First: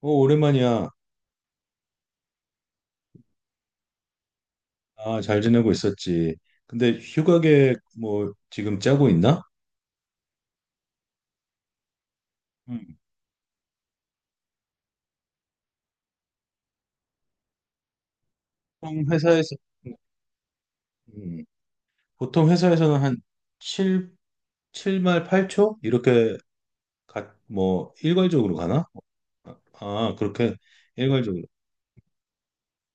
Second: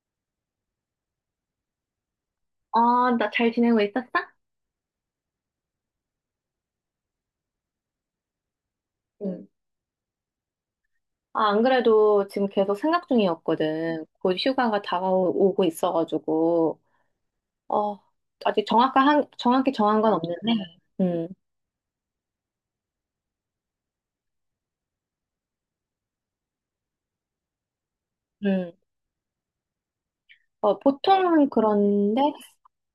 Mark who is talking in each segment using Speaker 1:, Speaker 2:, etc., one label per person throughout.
Speaker 1: 오랜만이야.
Speaker 2: 아, 나 잘 지내고 있었어?
Speaker 1: 잘 지내고 있었지. 근데 휴가 계획 뭐 지금 짜고 있나?
Speaker 2: 응. 아, 안 그래도 지금 계속
Speaker 1: 음.
Speaker 2: 생각 중이었거든. 곧 휴가가 다가오고 있어가지고, 어, 아직
Speaker 1: 보통
Speaker 2: 정확한,
Speaker 1: 회사에서
Speaker 2: 정확히 정한 건 없는데, 음,
Speaker 1: 음, 보통 회사에서는 한 7, 칠말 8초 이렇게 뭐 일괄적으로
Speaker 2: 음,
Speaker 1: 가나? 그렇게 일괄적으로.
Speaker 2: 보통은 그런데,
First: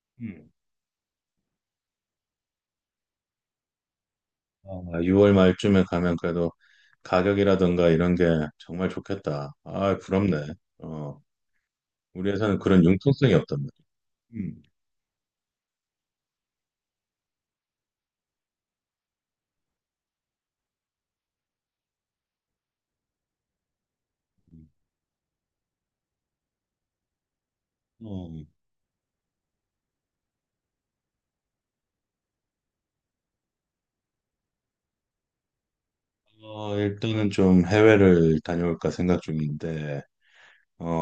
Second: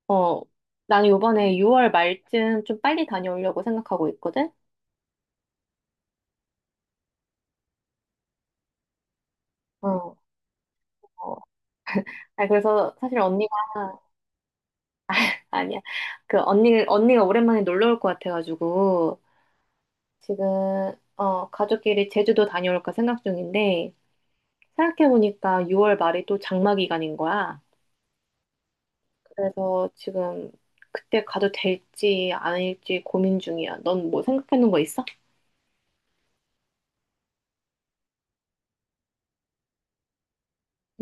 Speaker 2: 어,
Speaker 1: 음.
Speaker 2: 나는 요번에 6월 말쯤 좀 빨리 다녀오려고 생각하고 있거든?
Speaker 1: 아, 6월 말쯤에 가면 그래도 가격이라든가 이런 게 정말 좋겠다. 아,
Speaker 2: 어,
Speaker 1: 부럽네.
Speaker 2: 어.
Speaker 1: 우리
Speaker 2: 아,
Speaker 1: 회사는 그런
Speaker 2: 그래서 사실
Speaker 1: 융통성이
Speaker 2: 언니가,
Speaker 1: 없단 말이야. 음.
Speaker 2: 아니야. 그 언니가 오랜만에 놀러 올 것 같아가지고, 지금, 가족끼리 제주도 다녀올까 생각 중인데, 생각해보니까 6월 말이 또 장마 기간인 거야.
Speaker 1: 어.
Speaker 2: 그래서 지금 그때 가도 될지 아닐지 고민 중이야. 넌 뭐 생각해 놓은 거 있어?
Speaker 1: 일단은 좀 해외를 다녀올까 생각 중인데,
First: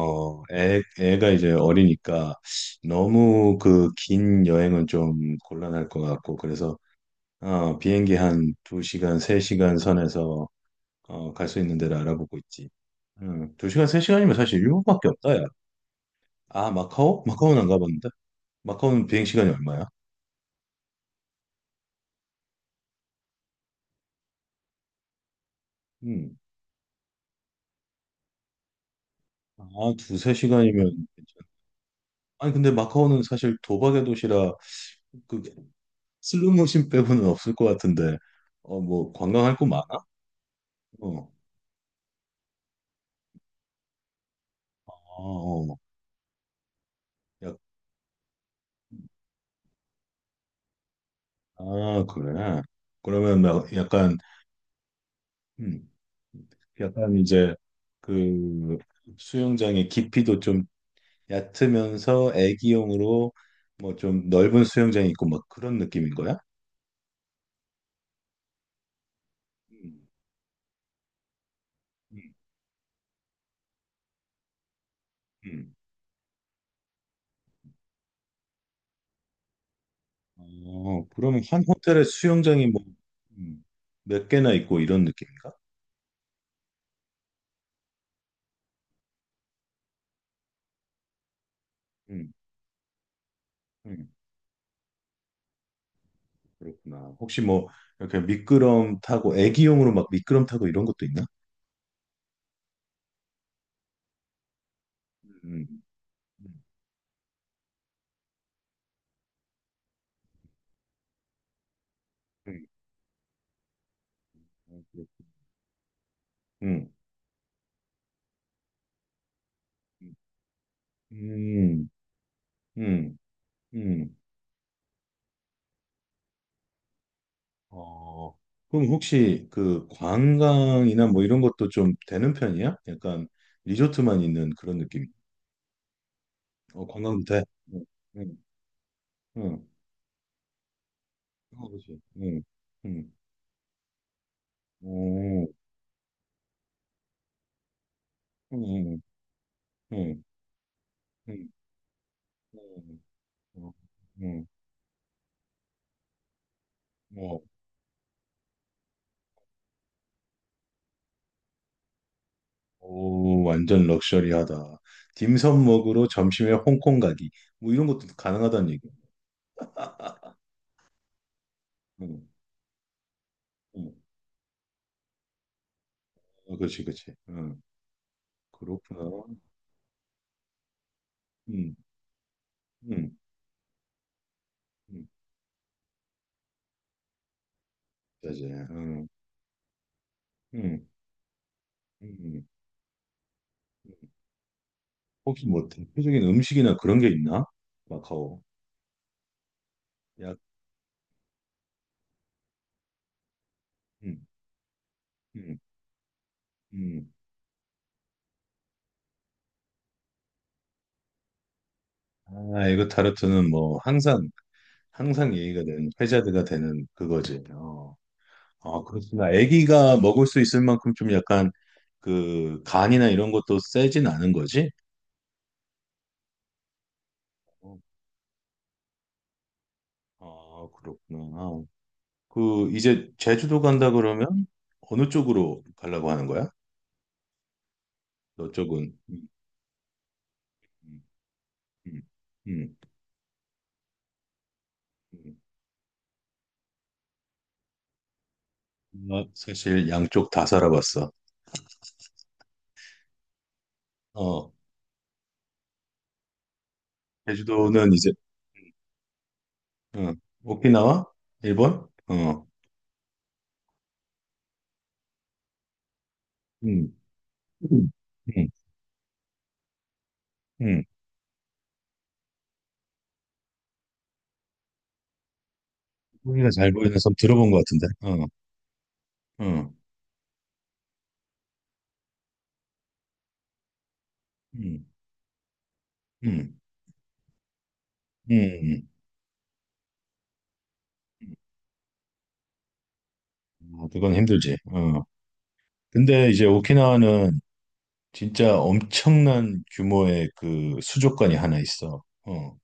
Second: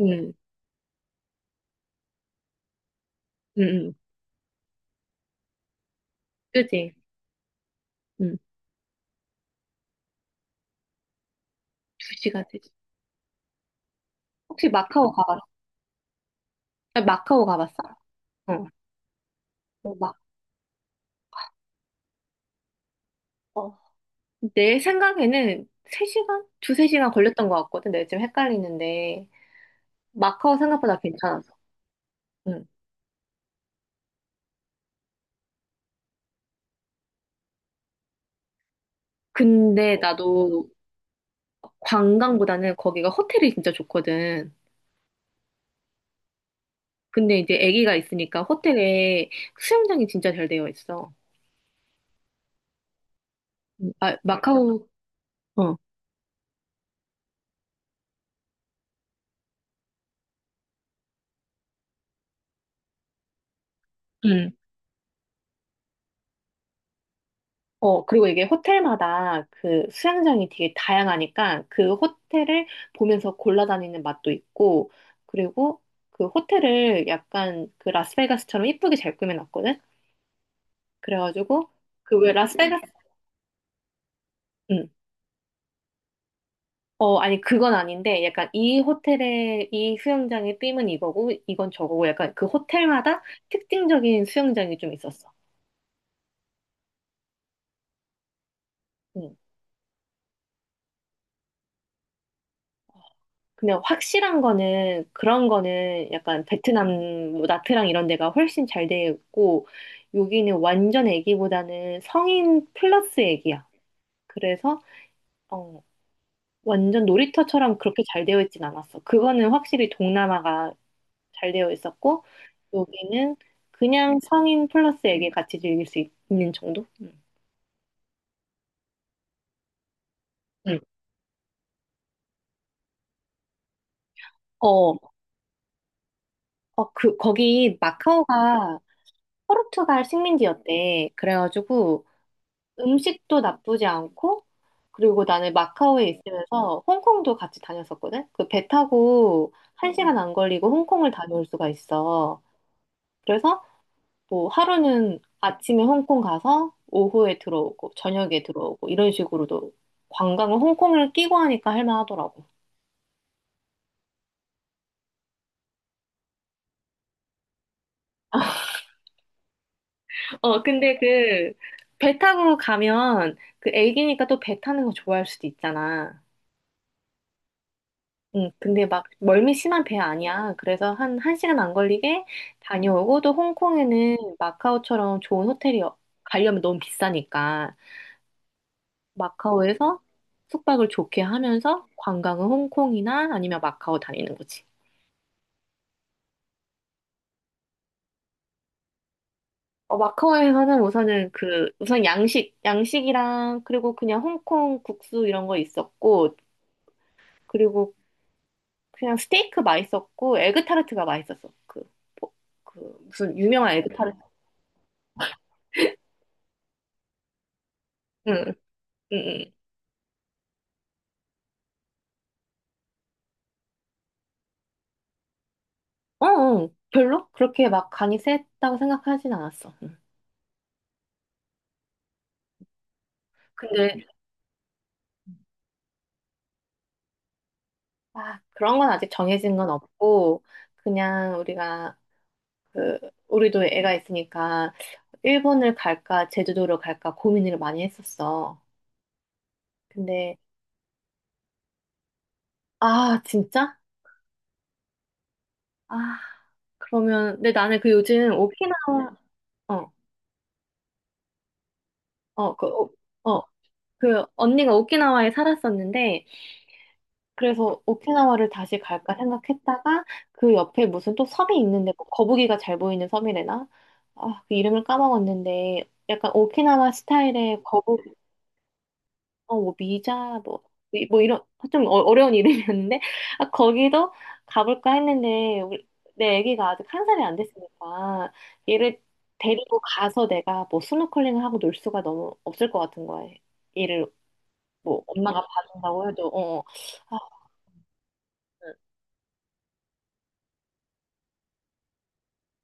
Speaker 2: 응,
Speaker 1: 애, 애가 이제 어리니까 너무
Speaker 2: 응,
Speaker 1: 그
Speaker 2: 응.
Speaker 1: 긴 여행은 좀 곤란할 것 같고, 그래서
Speaker 2: 그지?
Speaker 1: 비행기
Speaker 2: 응.
Speaker 1: 한 2시간, 3시간 선에서 갈 수 있는 데를 알아보고
Speaker 2: 2시가
Speaker 1: 있지.
Speaker 2: 되지.
Speaker 1: 2시간, 3시간이면 사실
Speaker 2: 혹시
Speaker 1: 일본밖에
Speaker 2: 마카오
Speaker 1: 없다,
Speaker 2: 가봤어?
Speaker 1: 야.
Speaker 2: 아,
Speaker 1: 마카오?
Speaker 2: 마카오
Speaker 1: 마카오는 안
Speaker 2: 가봤어?
Speaker 1: 가봤는데?
Speaker 2: 어.
Speaker 1: 마카오는 비행시간이 얼마야?
Speaker 2: 어, 마, 어. 내 생각에는
Speaker 1: 음.
Speaker 2: 3시간? 2, 3시간 걸렸던 것 같거든. 내가 지금 헷갈리는데.
Speaker 1: 아, 두세
Speaker 2: 마카오
Speaker 1: 시간이면
Speaker 2: 생각보다
Speaker 1: 괜찮아.
Speaker 2: 괜찮았어.
Speaker 1: 아니,
Speaker 2: 응.
Speaker 1: 근데 마카오는 사실 도박의 도시라 그 슬로모션 빼고는 없을 것 같은데, 뭐, 관광할 곳 많아?
Speaker 2: 근데 나도
Speaker 1: 어,
Speaker 2: 관광보다는 거기가 호텔이 진짜 좋거든.
Speaker 1: 아, 어,
Speaker 2: 근데 이제
Speaker 1: 약,
Speaker 2: 아기가 있으니까 호텔에 수영장이 진짜 잘 되어 있어.
Speaker 1: 아, 그래. 그러면 막 약간,
Speaker 2: 아, 마카오. 어,
Speaker 1: 음, 약간 이제 그 수영장의 깊이도 좀 얕으면서 애기용으로 뭐 좀
Speaker 2: 음.
Speaker 1: 넓은 수영장이 있고 막 그런 느낌인 거야?
Speaker 2: 그리고 이게 호텔마다 그
Speaker 1: 음,
Speaker 2: 수영장이 되게 다양하니까 그
Speaker 1: 음,
Speaker 2: 호텔을 보면서 골라다니는 맛도 있고,
Speaker 1: 음.
Speaker 2: 그리고 그 호텔을 약간 그 라스베가스처럼 이쁘게 잘 꾸며놨거든?
Speaker 1: 그러면 한
Speaker 2: 그래가지고,
Speaker 1: 호텔에
Speaker 2: 그 왜
Speaker 1: 수영장이 뭐,
Speaker 2: 라스베가스,
Speaker 1: 음, 몇 개나 있고
Speaker 2: 음.
Speaker 1: 이런 느낌인가?
Speaker 2: 아니, 그건 아닌데, 약간 이 호텔의, 이 수영장의 빔은 이거고, 이건 저거고,
Speaker 1: 음,
Speaker 2: 약간 그 호텔마다
Speaker 1: 음.
Speaker 2: 특징적인 수영장이 좀 있었어.
Speaker 1: 그렇구나. 혹시 뭐 이렇게 미끄럼 타고
Speaker 2: 음.
Speaker 1: 애기용으로 막 미끄럼 타고 이런 것도 있나?
Speaker 2: 그냥 확실한 거는 그런
Speaker 1: 음,
Speaker 2: 거는 약간 베트남 뭐 나트랑 이런 데가 훨씬 잘 되어 있고 여기는 완전 애기보다는
Speaker 1: 음,
Speaker 2: 성인 플러스 애기야. 그래서 어,
Speaker 1: 음,
Speaker 2: 완전 놀이터처럼 그렇게 잘 되어 있진 않았어. 그거는 확실히 동남아가 잘 되어
Speaker 1: 음,
Speaker 2: 있었고
Speaker 1: 음,
Speaker 2: 여기는
Speaker 1: 음.
Speaker 2: 그냥 성인 플러스 애기 같이 즐길 수 있는 정도? 음.
Speaker 1: 어, 그럼 혹시 그
Speaker 2: 음.
Speaker 1: 관광이나 뭐 이런 것도 좀 되는 편이야? 약간 리조트만 있는 그런
Speaker 2: 어,
Speaker 1: 느낌.
Speaker 2: 그,
Speaker 1: 관광 도 돼?
Speaker 2: 거기
Speaker 1: 응, 응,
Speaker 2: 마카오가
Speaker 1: 응.
Speaker 2: 포르투갈 식민지였대.
Speaker 1: 그렇지.
Speaker 2: 그래가지고
Speaker 1: 응, 응.
Speaker 2: 음식도 나쁘지 않고, 그리고
Speaker 1: 오,
Speaker 2: 나는 마카오에 있으면서 홍콩도 같이 다녔었거든? 그
Speaker 1: 응,
Speaker 2: 배
Speaker 1: 응,
Speaker 2: 타고 1시간
Speaker 1: 응,
Speaker 2: 안 걸리고 홍콩을 다녀올
Speaker 1: 응,
Speaker 2: 수가 있어. 그래서
Speaker 1: 응,
Speaker 2: 뭐 하루는 아침에 홍콩 가서
Speaker 1: 응.
Speaker 2: 오후에 들어오고, 저녁에 들어오고, 이런 식으로도 관광을 홍콩을 끼고 하니까 할만하더라고.
Speaker 1: 오, 완전 럭셔리하다. 딤섬 먹으러 점심에 홍콩 가기. 뭐 이런 것도 가능하다는 얘기야.
Speaker 2: 근데 그 배
Speaker 1: 응,
Speaker 2: 타고 가면 그
Speaker 1: 응.
Speaker 2: 애기니까 또 배 타는 거 좋아할 수도 있잖아.
Speaker 1: 그렇지, 그렇지. 응,
Speaker 2: 응, 근데 막
Speaker 1: 그렇구나.
Speaker 2: 멀미 심한 배 아니야. 그래서 한, 1시간
Speaker 1: 응,
Speaker 2: 안 걸리게
Speaker 1: 응,
Speaker 2: 다녀오고 또 홍콩에는
Speaker 1: 응.
Speaker 2: 마카오처럼 좋은 호텔이 가려면 너무 비싸니까
Speaker 1: 자제. 응,
Speaker 2: 마카오에서
Speaker 1: 응,
Speaker 2: 숙박을 좋게 하면서
Speaker 1: 응.
Speaker 2: 관광은 홍콩이나 아니면 마카오
Speaker 1: 응.
Speaker 2: 다니는 거지.
Speaker 1: 혹시 뭐 대표적인 음식이나 그런 게 있나? 마카오. 약,
Speaker 2: 마카오에서는 우선은 그, 우선 양식이랑 그리고
Speaker 1: 응,
Speaker 2: 그냥 홍콩 국수 이런 거
Speaker 1: 응,
Speaker 2: 있었고
Speaker 1: 응.
Speaker 2: 그리고 그냥 스테이크 맛있었고 에그 타르트가 맛있었어. 그, 포-
Speaker 1: 이거
Speaker 2: 그 무슨
Speaker 1: 타르트는
Speaker 2: 유명한
Speaker 1: 뭐
Speaker 2: 에그 타르트.
Speaker 1: 항상 항상 얘기가 되는 회자드가 되는 그거지.
Speaker 2: 응, 응,
Speaker 1: 그렇구나.
Speaker 2: 응.
Speaker 1: 아기가 먹을 수 있을 만큼 좀 약간 그 간이나 이런 것도 세진 않은 거지?
Speaker 2: 어, 어, 별로 그렇게 막 간이 세다고 생각하진 않았어.
Speaker 1: 그렇구나. 그 이제 제주도 간다
Speaker 2: 근데
Speaker 1: 그러면 어느 쪽으로 가려고 하는 거야?
Speaker 2: 아,
Speaker 1: 너
Speaker 2: 그런 건
Speaker 1: 쪽은?
Speaker 2: 아직 정해진 건 없고 그냥 우리가
Speaker 1: 음, 음,
Speaker 2: 그 우리도 애가 있으니까
Speaker 1: 음.
Speaker 2: 일본을 갈까 제주도를 갈까 고민을 많이 했었어.
Speaker 1: 나 사실 양쪽
Speaker 2: 근데
Speaker 1: 다 살아봤어.
Speaker 2: 아 진짜?
Speaker 1: 어,
Speaker 2: 아 그러면 근데 나는 그
Speaker 1: 제주도는 이제
Speaker 2: 요즘 오키나와
Speaker 1: 어, 오키나와 일본?
Speaker 2: 어어그어그 언니가 오키나와에 살았었는데
Speaker 1: 음,
Speaker 2: 그래서
Speaker 1: 음, 음,
Speaker 2: 오키나와를 다시 갈까 생각했다가 그
Speaker 1: 음.
Speaker 2: 옆에 무슨 또 섬이 있는데 뭐 거북이가 잘 보이는 섬이래나? 아, 그 이름을 까먹었는데 약간
Speaker 1: 고기가 잘
Speaker 2: 오키나와
Speaker 1: 보이는 섬 들어본 것
Speaker 2: 스타일의
Speaker 1: 같은데.
Speaker 2: 거북이,
Speaker 1: 어,
Speaker 2: 뭐
Speaker 1: 음,
Speaker 2: 미자, 뭐, 뭐 이런 좀 어려운 이름이었는데 아, 거기도
Speaker 1: 음,
Speaker 2: 가볼까 했는데 우리, 내
Speaker 1: 음.
Speaker 2: 아기가 아직 한 살이 안 됐으니까
Speaker 1: 음.
Speaker 2: 얘를 데리고 가서 내가 뭐 스노클링을 하고 놀 수가 너무 없을 것 같은 거야. 얘를
Speaker 1: 그건 힘들지. 어.
Speaker 2: 뭐 엄마가 봐준다고 해도
Speaker 1: 근데 이제
Speaker 2: 어, 어. 아,
Speaker 1: 오키나와는 진짜
Speaker 2: 응.
Speaker 1: 엄청난 규모의 그 수족관이 하나 있어.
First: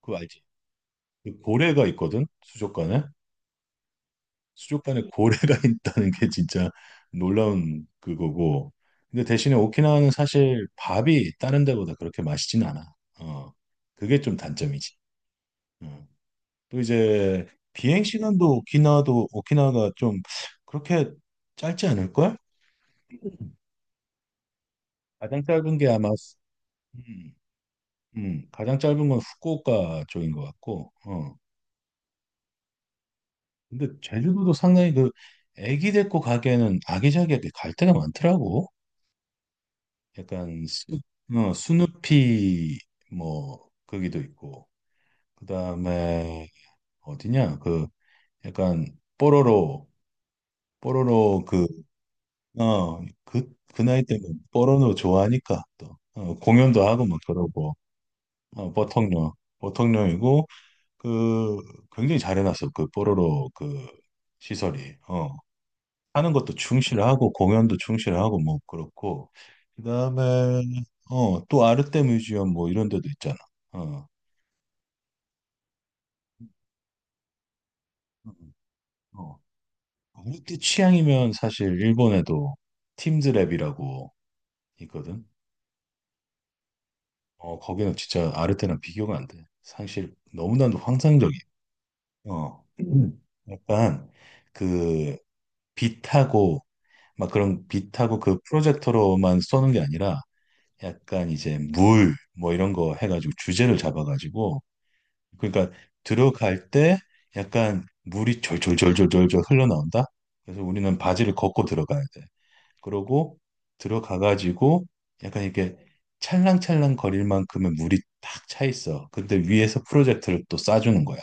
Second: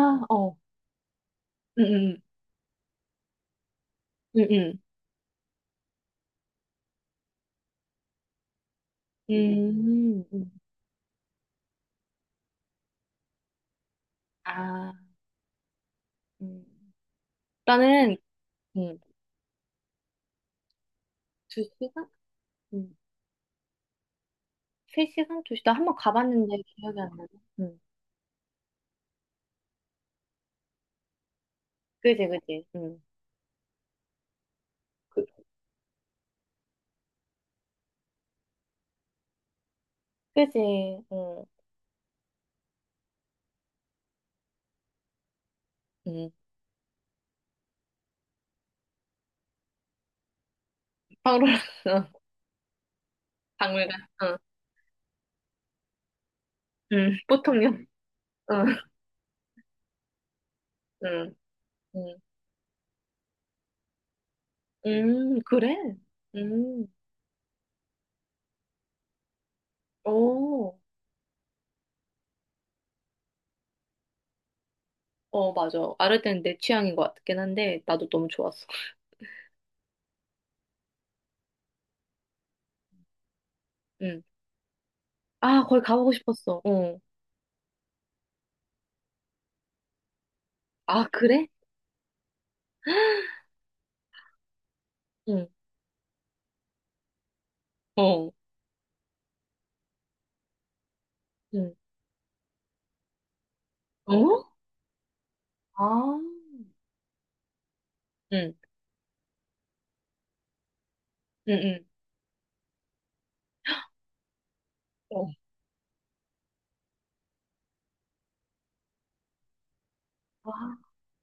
Speaker 1: 그거 알지?
Speaker 2: 어.
Speaker 1: 그 고래가
Speaker 2: 응,
Speaker 1: 있거든, 수족관에.
Speaker 2: 응, 응,
Speaker 1: 수족관에 고래가 있다는 게 진짜 놀라운 그거고. 근데
Speaker 2: 응.
Speaker 1: 대신에 오키나와는 사실 밥이 다른 데보다 그렇게 맛있진 않아. 어, 그게 좀
Speaker 2: 아,
Speaker 1: 단점이지. 어.
Speaker 2: 음.
Speaker 1: 또 이제 비행
Speaker 2: 나는
Speaker 1: 시간도
Speaker 2: 음.
Speaker 1: 오키나와도 오키나와가 좀 그렇게
Speaker 2: 두
Speaker 1: 짧지
Speaker 2: 시간?
Speaker 1: 않을걸?
Speaker 2: 음. 세
Speaker 1: 가장
Speaker 2: 시간? 2시간?
Speaker 1: 짧은 게
Speaker 2: 한번
Speaker 1: 아마
Speaker 2: 가봤는데 기억이 안 나네.
Speaker 1: 음,
Speaker 2: 음.
Speaker 1: 가장 짧은 건 후쿠오카 쪽인 것 같고, 어.
Speaker 2: 그지, 그지. 음.
Speaker 1: 근데 제주도도 상당히 그
Speaker 2: 그,
Speaker 1: 애기 데리고 가기에는 아기자기하게 갈 데가 많더라고.
Speaker 2: 그지.
Speaker 1: 약간 수,
Speaker 2: 응,
Speaker 1: 스누피 뭐 거기도 있고
Speaker 2: 음.
Speaker 1: 그다음에 어디냐 그 약간 뽀로로
Speaker 2: 서
Speaker 1: 뽀로로
Speaker 2: 로 응,
Speaker 1: 그어그 그 그
Speaker 2: 박물관,
Speaker 1: 나이 때는
Speaker 2: 응,
Speaker 1: 뽀로로 좋아하니까 또 공연도 하고
Speaker 2: 응,
Speaker 1: 막
Speaker 2: 보통요.
Speaker 1: 그러고
Speaker 2: 응,
Speaker 1: 어, 보통령 보통령이고
Speaker 2: 응,
Speaker 1: 그 굉장히
Speaker 2: 음.
Speaker 1: 잘해놨어 그 뽀로로 그 시설이 어.
Speaker 2: 그래.
Speaker 1: 하는 것도
Speaker 2: 음,
Speaker 1: 충실하고 공연도 충실하고 뭐 그렇고 그다음에
Speaker 2: 오,
Speaker 1: 어 또 아르테 뮤지엄 뭐 이런 데도 있잖아. 어.
Speaker 2: 어, 맞아. 아르덴 내 취향인 것 같긴 한데, 나도 너무
Speaker 1: 음,
Speaker 2: 좋았어.
Speaker 1: 어. 아르테 취향이면 사실 일본에도 팀즈랩이라고
Speaker 2: 응.
Speaker 1: 있거든.
Speaker 2: 아, 거기 가보고 싶었어. 어.
Speaker 1: 어 거기는 진짜 아르테랑 비교가 안 돼. 사실 너무나도
Speaker 2: 아,
Speaker 1: 환상적이야.
Speaker 2: 그래?
Speaker 1: 어. 약간 그
Speaker 2: 응,
Speaker 1: 빛하고 막 그런 빛하고
Speaker 2: 어.
Speaker 1: 그 프로젝터로만 쏘는 게 아니라 약간 이제 물 뭐 이런 거 해가지고 주제를
Speaker 2: 어?
Speaker 1: 잡아가지고 그러니까
Speaker 2: 아,
Speaker 1: 들어갈 때 약간 물이
Speaker 2: 응,
Speaker 1: 졸졸졸졸졸 흘러나온다. 그래서 우리는 바지를
Speaker 2: 응,
Speaker 1: 걷고
Speaker 2: 응.
Speaker 1: 들어가야 돼. 그러고 들어가 가지고
Speaker 2: 어,
Speaker 1: 약간 이렇게 찰랑찰랑 거릴 만큼의 물이 딱 차 있어. 근데 위에서 프로젝터를 또
Speaker 2: 와,
Speaker 1: 쏴주는 거야.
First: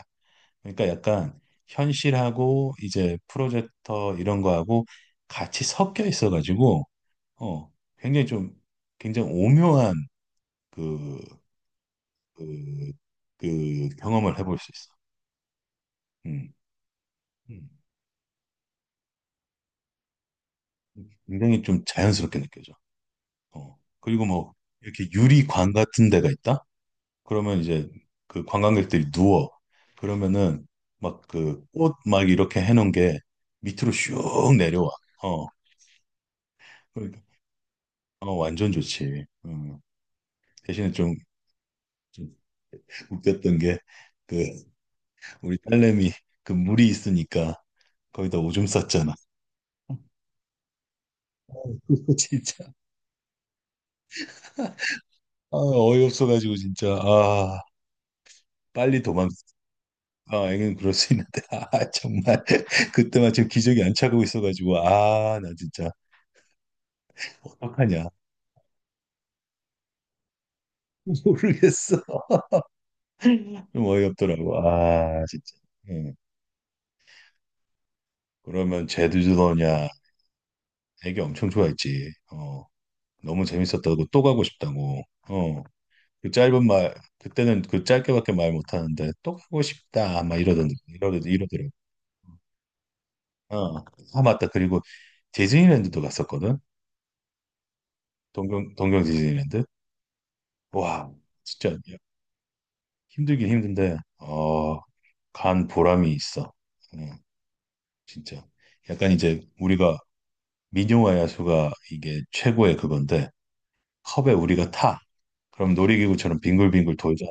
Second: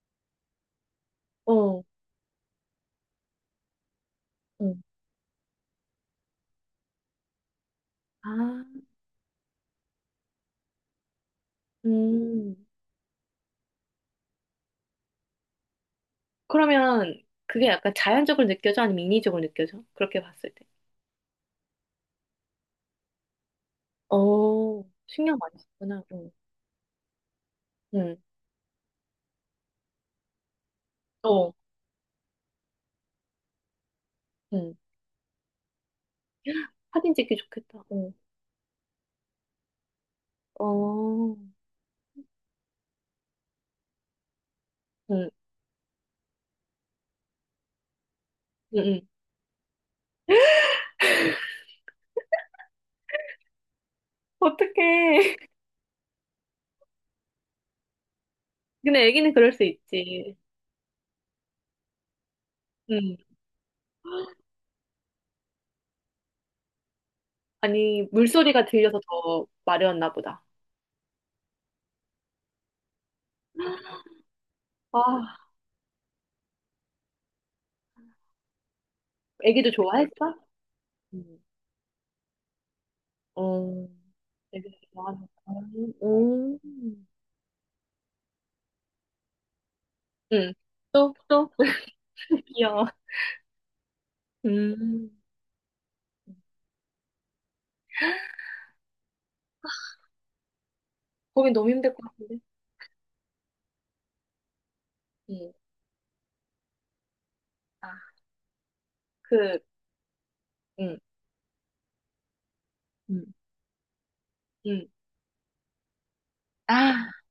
Speaker 1: 그러니까 약간
Speaker 2: 어,
Speaker 1: 현실하고 이제 프로젝터 이런
Speaker 2: 어.
Speaker 1: 거하고 같이 섞여 있어 가지고 어 굉장히 좀
Speaker 2: 아,
Speaker 1: 굉장히 오묘한 그,
Speaker 2: 음.
Speaker 1: 그, 그 경험을 해볼 수 있어. 음.
Speaker 2: 그러면 그게
Speaker 1: 음.
Speaker 2: 약간 자연적으로 느껴져? 아니면 인위적으로 느껴져? 그렇게 봤을 때.
Speaker 1: 굉장히 좀 자연스럽게 느껴져. 어. 그리고 뭐
Speaker 2: 어,
Speaker 1: 이렇게
Speaker 2: 신경 많이
Speaker 1: 유리관
Speaker 2: 썼구나.
Speaker 1: 같은 데가
Speaker 2: 응,
Speaker 1: 있다? 그러면 이제
Speaker 2: 응,
Speaker 1: 그 관광객들이 누워. 그러면은 막
Speaker 2: 어,
Speaker 1: 그 꽃 막 이렇게 해놓은 게 밑으로 슉
Speaker 2: 응.
Speaker 1: 내려와. 어.
Speaker 2: 사진
Speaker 1: 그러니까
Speaker 2: 찍기 좋겠다. 응,
Speaker 1: 완전 좋지. 음. 대신에
Speaker 2: 어,
Speaker 1: 좀 웃겼던 게 그
Speaker 2: 응,
Speaker 1: 우리 딸내미 그 물이 있으니까 거기다 오줌
Speaker 2: 응, 응.
Speaker 1: 쌌잖아. 진짜.
Speaker 2: 어떡해.
Speaker 1: 어이없어가지고 진짜. 빨리
Speaker 2: 근데
Speaker 1: 도망.
Speaker 2: 애기는 그럴 수 있지.
Speaker 1: 애는 그럴 수 있는데, 아, 정말,
Speaker 2: 응.
Speaker 1: 그때만 지금 기적이 안 차고 있어가지고, 아, 나 진짜,
Speaker 2: 아니,
Speaker 1: 어떡하냐.
Speaker 2: 물소리가 들려서 더 마려웠나 보다.
Speaker 1: 모르겠어. 좀 어이없더라고.
Speaker 2: 아,
Speaker 1: 아, 진짜. 예. 그러면
Speaker 2: 애기도
Speaker 1: 제주도냐.
Speaker 2: 좋아했어?
Speaker 1: 애기 엄청 좋아했지. 너무
Speaker 2: 어,
Speaker 1: 재밌었다고, 또 가고
Speaker 2: 되게
Speaker 1: 싶다고.
Speaker 2: 좋아하는 거.
Speaker 1: 어, 그
Speaker 2: 오,
Speaker 1: 짧은 말, 그때는 그 짧게밖에 말 못하는데, 또 가고 싶다. 막
Speaker 2: 응. 또, 또?
Speaker 1: 이러더라고.
Speaker 2: 귀여워.
Speaker 1: 어, 맞다. 그리고
Speaker 2: 음,
Speaker 1: 디즈니랜드도 갔었거든. 동경 디즈니랜드. 와,
Speaker 2: 보기 너무
Speaker 1: 진짜.
Speaker 2: 힘들 것 같은데.
Speaker 1: 힘들긴 힘든데
Speaker 2: 응
Speaker 1: 간 보람이 있어. 응,
Speaker 2: 아,
Speaker 1: 진짜. 약간 이제
Speaker 2: 그,
Speaker 1: 우리가
Speaker 2: 응,
Speaker 1: 민요와 야수가 이게 최고의
Speaker 2: 응
Speaker 1: 그건데 컵에 우리가
Speaker 2: 응,
Speaker 1: 타. 그럼 놀이기구처럼
Speaker 2: 아,
Speaker 1: 빙글빙글 돌잖아.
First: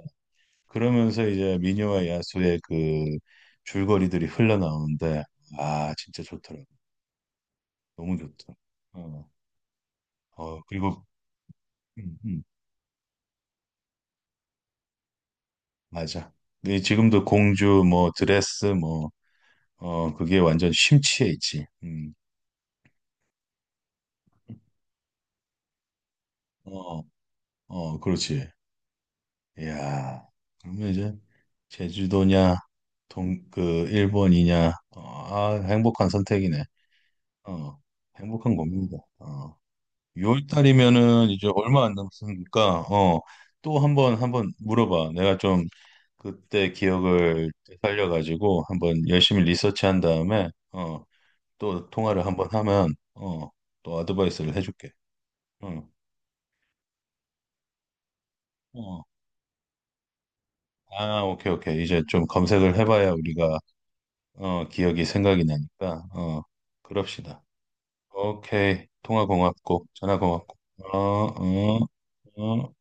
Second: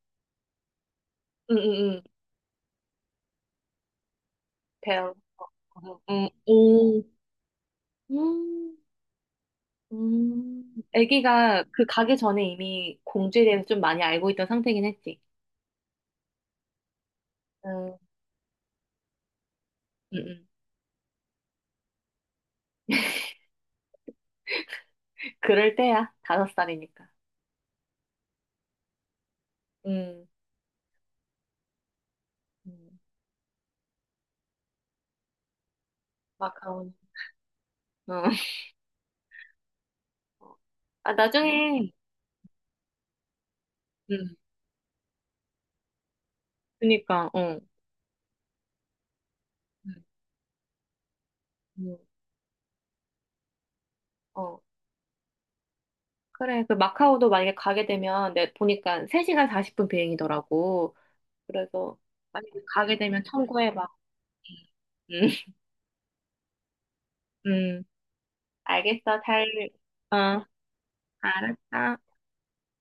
Speaker 1: 그러면서
Speaker 2: 응,
Speaker 1: 이제
Speaker 2: 응, 응.
Speaker 1: 민요와 야수의 그 줄거리들이
Speaker 2: 배우.
Speaker 1: 흘러나오는데
Speaker 2: 어,
Speaker 1: 아
Speaker 2: 어,
Speaker 1: 진짜
Speaker 2: 응.
Speaker 1: 좋더라고.
Speaker 2: 오,
Speaker 1: 너무 좋더라.
Speaker 2: 음,
Speaker 1: 어, 어 그리고
Speaker 2: 애기가 그 가기
Speaker 1: 음, 음,
Speaker 2: 전에 이미 공주에 대해서 좀 많이 알고 있던 상태긴 했지.
Speaker 1: 맞아. 근데 지금도 공주
Speaker 2: 응,
Speaker 1: 뭐 드레스 뭐 어
Speaker 2: 응,
Speaker 1: 그게
Speaker 2: 응.
Speaker 1: 완전 심취해 있지. 음.
Speaker 2: 그럴 때야. 다섯
Speaker 1: 어,
Speaker 2: 살이니까.
Speaker 1: 어, 그렇지. 이야,
Speaker 2: 응
Speaker 1: 그러면 이제 제주도냐,
Speaker 2: 응,
Speaker 1: 동, 그, 일본이냐, 어, 아, 행복한 선택이네.
Speaker 2: 마카오니.
Speaker 1: 어,
Speaker 2: 어.
Speaker 1: 행복한 겁니다.
Speaker 2: 아,
Speaker 1: 6월달이면은 이제 얼마
Speaker 2: 나중에,
Speaker 1: 안 남았으니까, 또
Speaker 2: 응.
Speaker 1: 한번 물어봐. 내가 좀 그때
Speaker 2: 그니까,
Speaker 1: 기억을
Speaker 2: 어.
Speaker 1: 살려가지고 한번 열심히
Speaker 2: 음.
Speaker 1: 리서치한 다음에, 또
Speaker 2: 음,
Speaker 1: 통화를 한번 하면, 또 어드바이스를
Speaker 2: 어.
Speaker 1: 해줄게. 응.
Speaker 2: 그래, 그 마카오도 만약에 가게 되면, 내
Speaker 1: 어,
Speaker 2: 보니까 3시간 40분 비행이더라고.
Speaker 1: 오케이, 오케이.
Speaker 2: 그래서,
Speaker 1: 이제 좀
Speaker 2: 만약에
Speaker 1: 검색을
Speaker 2: 가게
Speaker 1: 해봐야
Speaker 2: 되면
Speaker 1: 우리가
Speaker 2: 청구해봐.
Speaker 1: 어, 기억이
Speaker 2: 음,
Speaker 1: 생각이 나니까, 그럽시다.
Speaker 2: 음.
Speaker 1: 오케이.
Speaker 2: 알겠어,
Speaker 1: 통화
Speaker 2: 잘,
Speaker 1: 고맙고, 전화
Speaker 2: 어,
Speaker 1: 고맙고. 어, 어,
Speaker 2: 알았어.
Speaker 1: 어.